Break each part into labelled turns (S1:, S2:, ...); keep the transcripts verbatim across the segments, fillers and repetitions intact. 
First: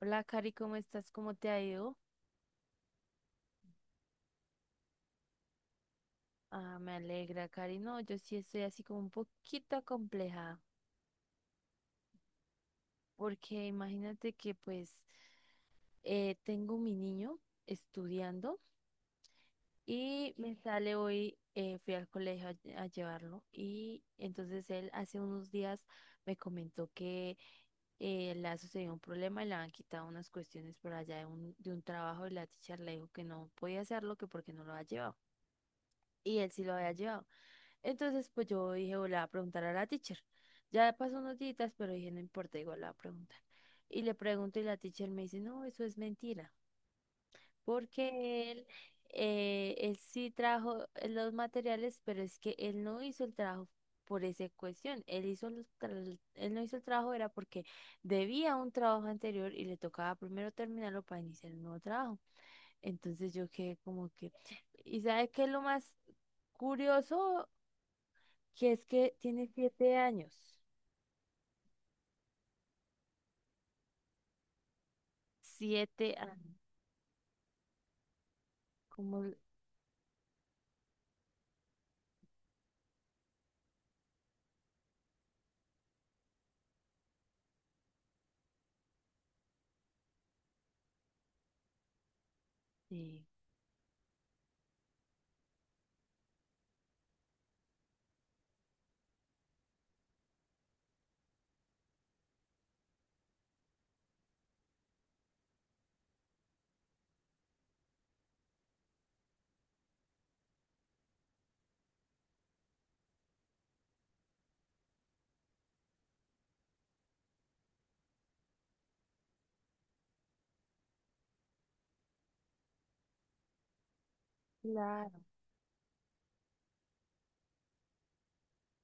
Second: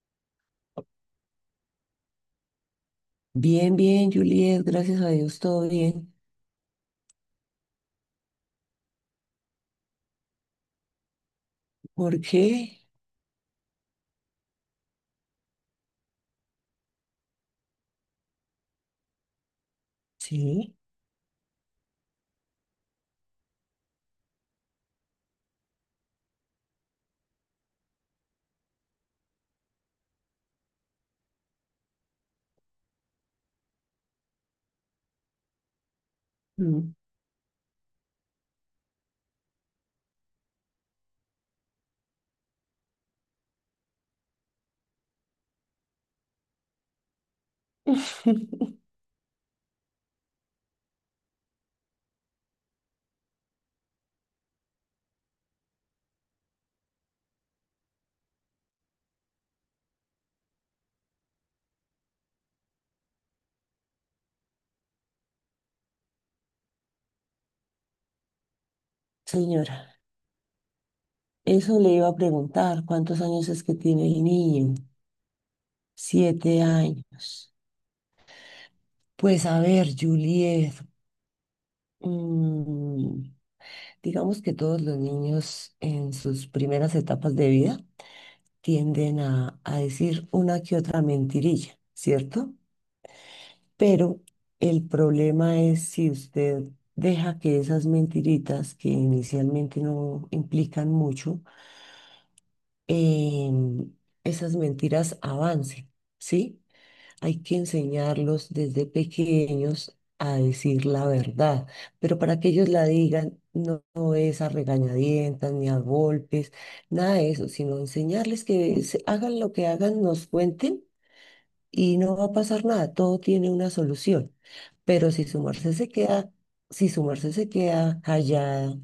S1: Hola, Cari, ¿cómo estás? ¿Cómo te ha ido?
S2: Bien, bien, Juliet, gracias a Dios, todo bien.
S1: Ah, me alegra, Cari. No, yo sí estoy así como un poquito acomplejada,
S2: ¿Por qué?
S1: porque imagínate que pues eh, tengo mi niño estudiando y me
S2: Sí.
S1: sale hoy, eh, fui al colegio a, a llevarlo y entonces él hace unos días me comentó que eh, le ha sucedido un problema y le han quitado unas cuestiones por allá de un, de un trabajo y la teacher le dijo que no podía hacerlo, que porque no lo había llevado. Y él sí lo había
S2: Mm.
S1: llevado. Entonces, pues yo dije, o le voy a preguntar a la teacher. Ya pasó unos días, pero dije, no importa, igual le voy a preguntar. Y le pregunto y la teacher me dice, no, eso es mentira, porque él, eh, él sí trajo los materiales, pero es que él no hizo el trabajo por esa cuestión. Él hizo los tra- él no hizo el trabajo era porque debía un trabajo anterior y le tocaba primero terminarlo para iniciar un nuevo trabajo. Entonces yo quedé como que, ¿y sabe qué es lo más curioso? Que es que tiene
S2: Señora,
S1: siete años.
S2: eso le iba a preguntar, ¿cuántos años es que tiene el niño?
S1: Siete años.
S2: Siete años.
S1: Como, l-
S2: Pues a ver, Juliet, mm, digamos que todos los niños en sus primeras etapas de vida tienden a, a decir una que otra mentirilla, ¿cierto?
S1: sí,
S2: Pero el problema es si usted deja que esas mentiritas que inicialmente no implican mucho, em, esas mentiras avancen, ¿sí? Hay que enseñarlos desde pequeños a decir la verdad, pero para que ellos la digan no, no es a regañadientas ni a golpes, nada de eso, sino enseñarles que se- hagan lo que hagan, nos cuenten y no va a pasar nada, todo tiene una solución. Pero
S1: claro.
S2: si su merced se queda, si su merced se queda callada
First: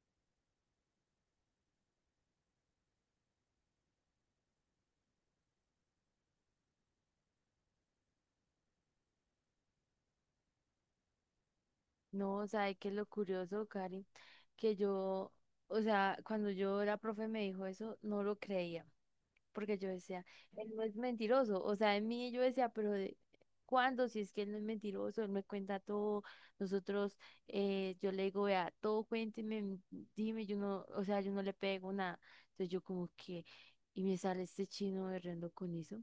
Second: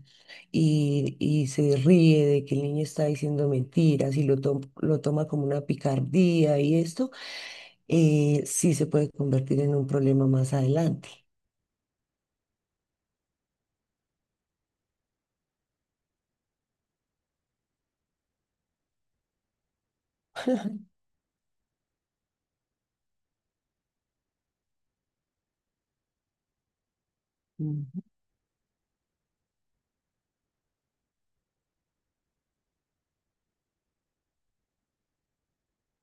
S2: y, y se ríe de que el niño está diciendo mentiras y lo, to- lo toma como una picardía y esto, eh, sí se puede convertir en un problema más adelante.
S1: No, o sea, es que lo curioso, Cari, que yo, o sea, cuando yo la profe me dijo eso, no lo creía, porque yo decía, él no es mentiroso. O sea, en mí yo decía, pero de, ¿cuándo? Si es que él no es mentiroso, él me cuenta todo. Nosotros, eh,
S2: Mm.
S1: yo le digo, vea, todo cuénteme, m- dime, yo no, o sea, yo no le pego nada. Entonces yo como que, y me sale este chino berreando con eso.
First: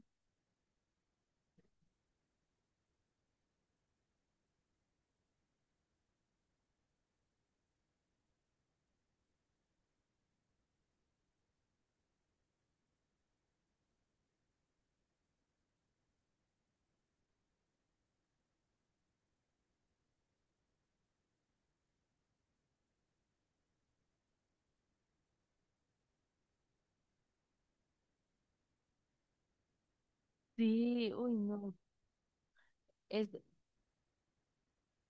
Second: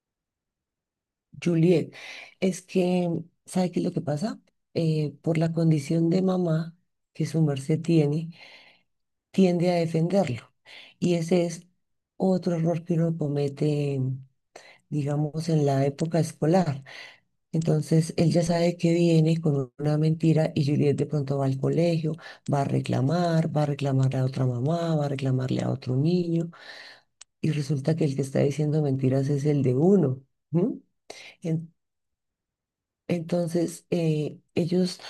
S2: Juliet, es que, ¿sabe qué es lo que pasa? Eh, por la condición de mamá que su merced tiene, tiende a defenderlo. Y ese es otro error que uno comete, digamos, en la época escolar. Entonces, él ya sabe que viene con una mentira y Juliet de pronto va al colegio, va a reclamar, va a reclamarle a otra mamá, va a reclamarle a otro niño y resulta que el que está diciendo mentiras es el de uno. ¿M?
S1: Sí, uy,
S2: En-
S1: no, es,
S2: Entonces, eh, ellos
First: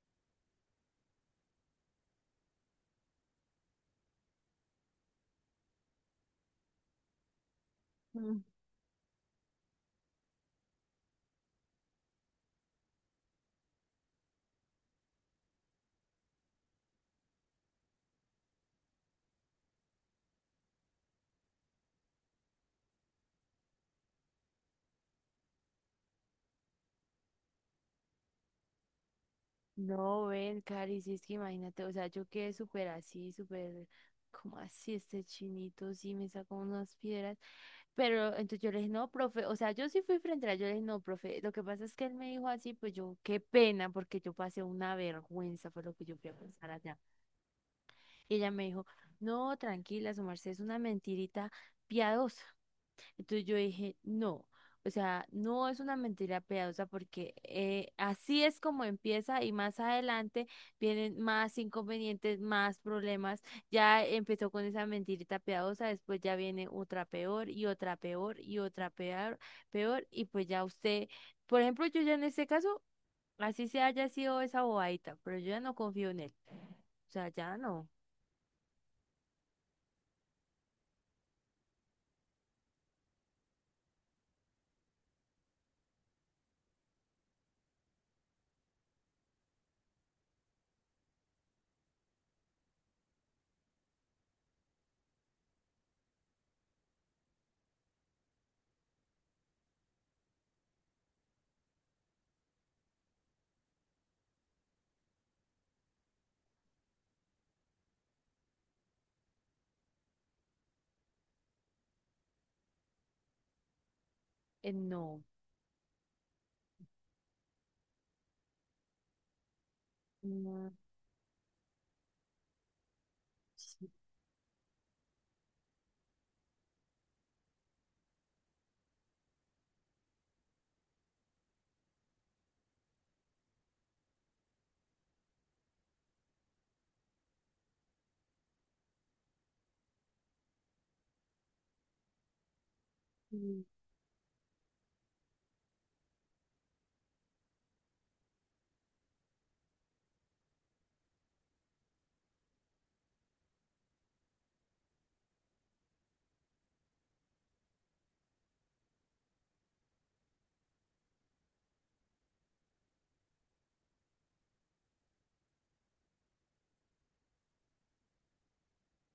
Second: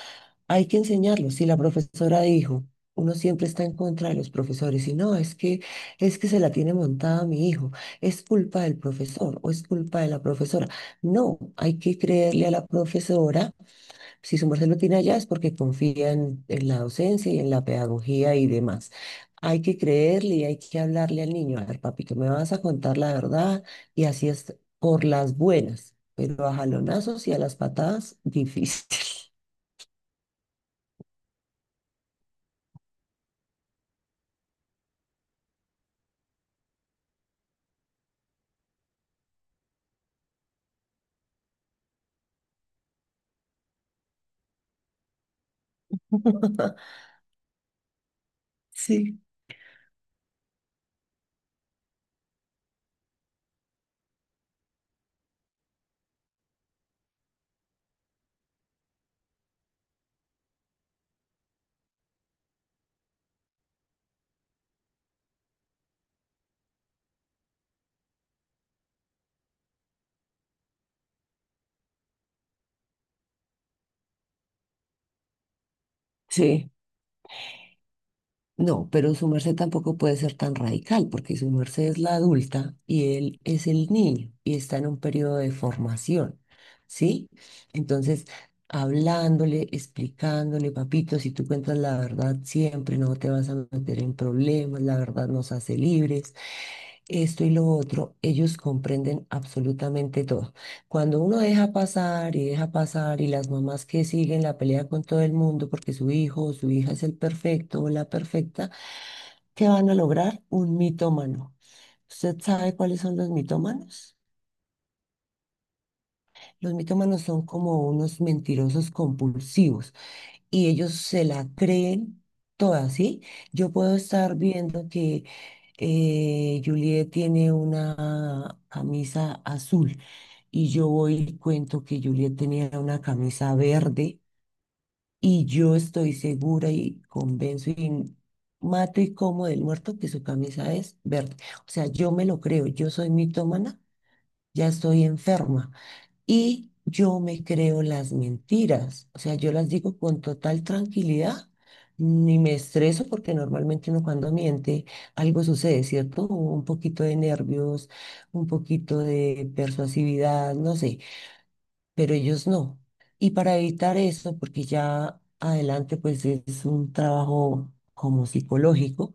S2: hay que enseñarlo. Si la profesora dijo, uno siempre está en contra de los profesores, y no, es que, es que se la tiene montada mi hijo, es
S1: mm,
S2: culpa del profesor o es culpa de la profesora. No, hay que creerle a la profesora. Si su merced lo tiene allá es porque confía en, en la docencia y en la pedagogía y demás. Hay que creerle y hay que hablarle al niño. A ver, papito, me vas a contar la verdad y así es por las buenas, pero a jalonazos y a las patadas, difícil.
S1: no, ven, Cari, si es que imagínate, o sea, yo quedé súper así, súper, como así, este chinito, sí, me sacó unas piedras, pero entonces yo le dije, no, profe, o sea, yo sí fui frente a él, yo le dije, no, profe, lo que pasa es que él me dijo así, pues yo, qué pena, porque yo pasé una vergüenza, fue lo que yo fui a pensar allá, y ella me dijo,
S2: Sí.
S1: no, tranquila, su merced es una mentirita piadosa. Entonces yo dije, no, o sea, no es una mentira piadosa porque eh, así es como empieza y más adelante vienen más inconvenientes, más problemas. Ya empezó con esa mentirita piadosa, después ya viene otra peor y otra peor y otra peor, peor y pues ya usted, por ejemplo, yo ya en este caso, así se haya sido esa bobadita, pero yo ya no confío en él.
S2: Sí,
S1: O sea, ya no,
S2: no, pero su merced tampoco puede ser tan radical, porque su merced es la adulta y él es el niño y está en un periodo de formación, ¿sí? Entonces, hablándole, explicándole, papito, si tú cuentas la verdad siempre, no te vas a meter en problemas, la verdad nos hace libres, esto y lo otro, ellos comprenden absolutamente todo. Cuando uno deja pasar y deja pasar y las mamás que siguen la pelea con todo el mundo porque su hijo o su hija es el perfecto o la perfecta, ¿qué van a lograr? Un mitómano. ¿Usted sabe cuáles son los mitómanos?
S1: eh, no.
S2: Los mitómanos son como unos mentirosos compulsivos y
S1: No,
S2: ellos se la creen toda, ¿sí? Yo puedo estar viendo que eh, Juliet tiene una camisa azul, y yo voy y cuento que Juliet tenía una camisa verde, y yo estoy segura y convenzo y mato y como del muerto que su camisa es verde. O sea, yo me lo creo, yo soy
S1: sí.
S2: mitómana, ya estoy enferma y yo me creo las mentiras. O sea, yo las digo con total tranquilidad. Ni me estreso porque normalmente uno cuando miente algo sucede, ¿cierto? Un poquito de nervios, un poquito de persuasividad, no sé, pero ellos no. Y para evitar eso, porque ya adelante pues es un trabajo como psicológico,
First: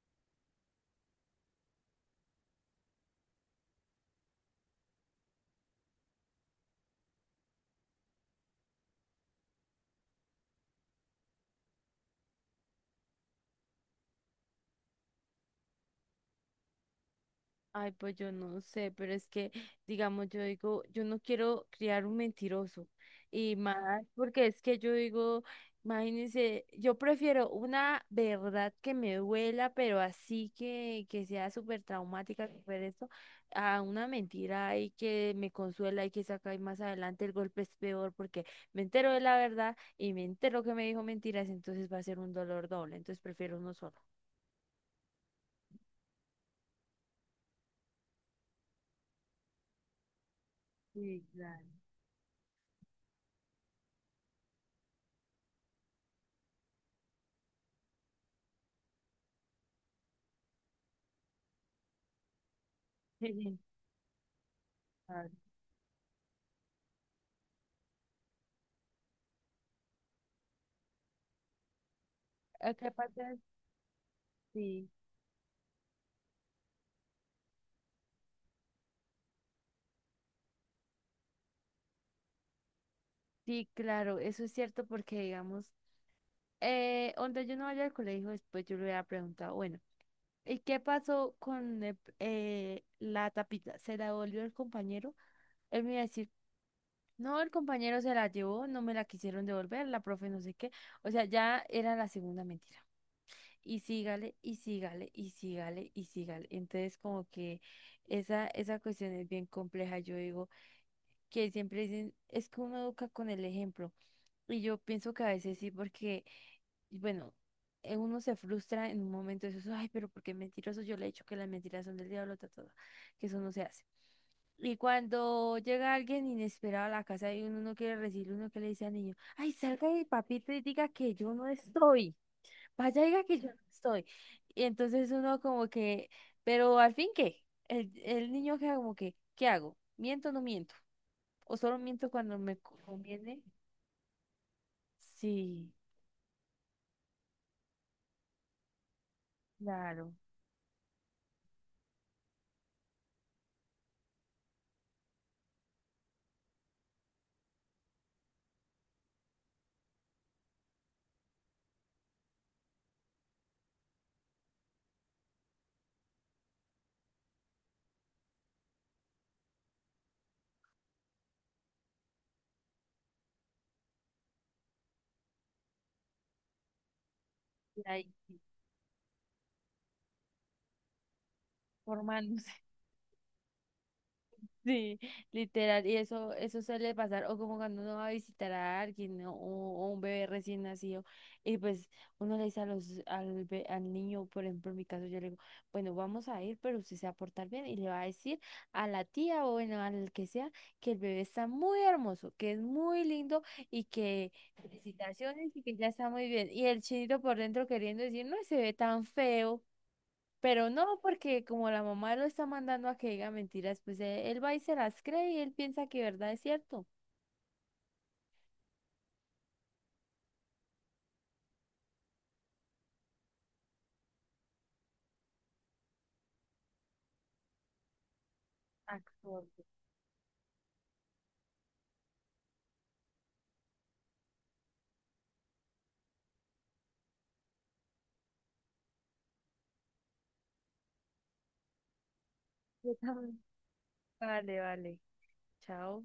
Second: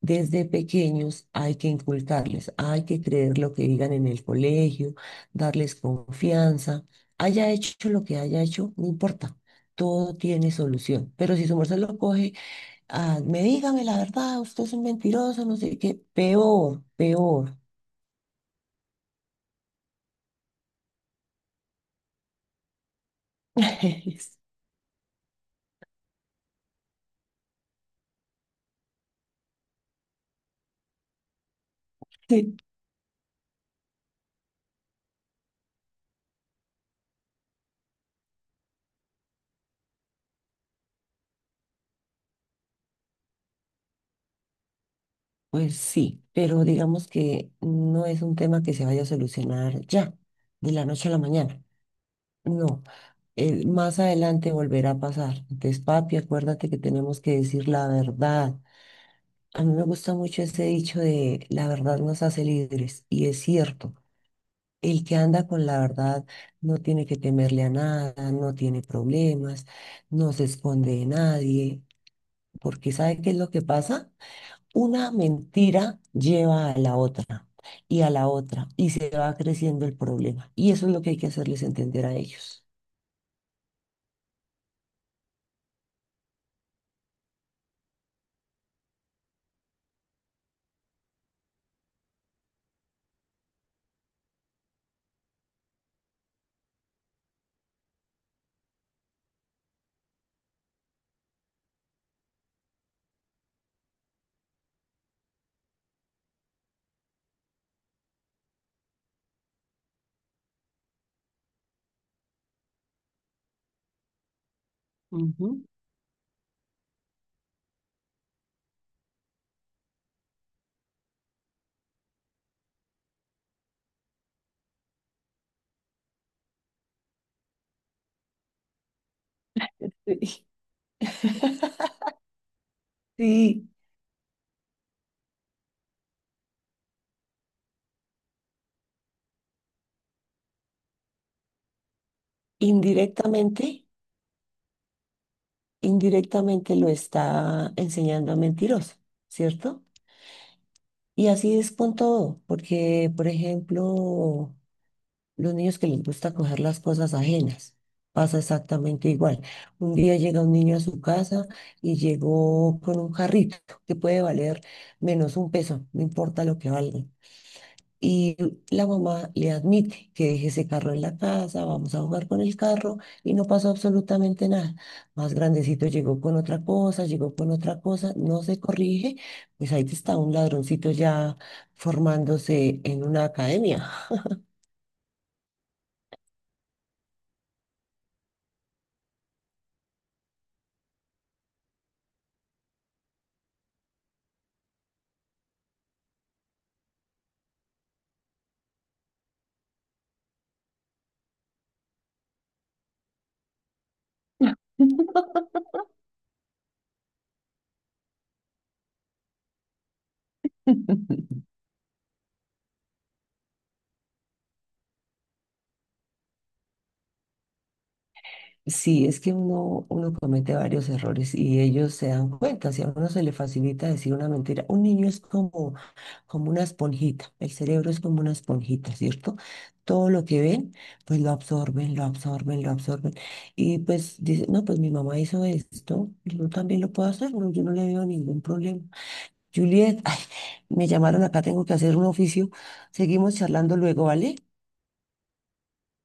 S2: desde pequeños hay que inculcarles, hay que creer lo que digan en el colegio, darles confianza, haya hecho lo que haya hecho, no importa. Todo tiene solución, pero si su merced lo coge, ah, me dígame la verdad, usted es un mentiroso, no sé qué, peor, peor.
S1: Ay, pues yo no sé, pero es que, digamos, yo digo, yo no quiero criar un mentiroso. Y más, porque es que yo digo, imagínense, yo prefiero una verdad que me duela, pero así que, que sea súper traumática,
S2: Sí.
S1: súper esto, a una mentira ahí que me consuela y que saca y más adelante el golpe es peor porque me entero de la verdad y me entero que me dijo mentiras, entonces va a ser un dolor doble, entonces prefiero uno solo.
S2: Pues sí, pero digamos que no es un tema que se vaya a solucionar ya, de la noche a la
S1: Sí,
S2: mañana.
S1: claro.
S2: No, eh, más adelante volverá a pasar. Entonces, papi, acuérdate que tenemos que decir la verdad. A mí me gusta mucho ese dicho de la verdad nos hace libres, y es cierto. El que
S1: Claro.
S2: anda con la verdad no tiene que temerle a nada, no tiene problemas, no se esconde de nadie,
S1: ¿A qué
S2: porque ¿sabe qué es
S1: parte?
S2: lo que pasa?
S1: Sí,
S2: Una mentira lleva a la otra y a la otra y se va creciendo el problema. Y eso es lo que hay que hacerles entender a ellos.
S1: sí, claro, eso es cierto porque, digamos, eh, donde yo no vaya al colegio, después yo le hubiera preguntado, bueno, ¿y qué pasó con el- eh, la tapita? ¿Se la devolvió el compañero? Él me iba a decir, no, el compañero se la llevó, no me la quisieron devolver, la profe no sé qué. O sea, ya era la segunda mentira. Y sígale, y sígale, y sígale, y sígale. Entonces, como que esa, esa cuestión es bien compleja, yo digo, que siempre dicen, es que uno educa con el ejemplo. Y yo pienso que a veces
S2: Ujú.
S1: sí, porque, y bueno, eh, uno se frustra en un momento de eso, ay, pero porque mentiroso, yo le he dicho que las mentiras son del diablo, ta, ta, ta, que eso no se hace. Y cuando llega alguien inesperado a la casa y uno no quiere recibir, uno que le dice al niño, ay, salga de
S2: Sí.
S1: papito y diga que yo no estoy, vaya, diga que yo no
S2: Sí,
S1: estoy. Y entonces uno como que, pero al fin, ¿qué? El, el niño queda como que, ¿qué hago? ¿Miento o no miento? ¿O solo miento cuando me conviene?
S2: indirectamente,
S1: Sí,
S2: indirectamente lo está enseñando a mentiroso, ¿cierto?
S1: claro.
S2: Y así es con todo, porque, por ejemplo, los niños que les gusta coger las cosas ajenas, pasa exactamente igual. Un día llega un niño a su casa y llegó con un carrito que puede valer menos un peso, no importa lo que valga. Y la mamá le admite que deje ese carro en la casa, vamos a jugar con el carro y no pasó absolutamente nada. Más grandecito llegó con otra cosa, llegó con otra
S1: Y ahí
S2: cosa, no se corrige, pues ahí está un ladroncito ya
S1: formándose.
S2: formándose en una academia.
S1: Sí, literal, y eso, eso suele pasar, o como cuando uno va a visitar a alguien, ¿no? O, o un bebé recién nacido, y pues uno le dice a los, al, be- al niño, por ejemplo, en mi caso, yo le digo, bueno, vamos a ir, pero usted se va a portar bien, y le va a decir a la tía, o bueno, al que sea, que el bebé está muy hermoso, que es muy lindo, y que felicitaciones, y que ya está muy bien, y el chinito por dentro queriendo decir, no, se ve tan feo. Pero no, porque como la mamá lo está mandando a que diga mentiras, pues e- él va y se las cree y él piensa que verdad es cierto.
S2: Sí, es que uno, uno comete varios errores y ellos se dan cuenta. Si a uno se le facilita decir una mentira, un niño es como, como una esponjita, el cerebro es como una esponjita, ¿cierto?
S1: Actor.
S2: Todo lo que ven, pues lo absorben, lo absorben, lo absorben. Y pues dicen, no, pues mi mamá hizo esto, yo también lo puedo hacer, no, yo no le veo ningún problema. Juliet, ay, me llamaron acá, tengo que hacer un oficio.
S1: Yo
S2: Seguimos
S1: también.
S2: charlando luego, ¿vale?
S1: Vale, vale. Chao.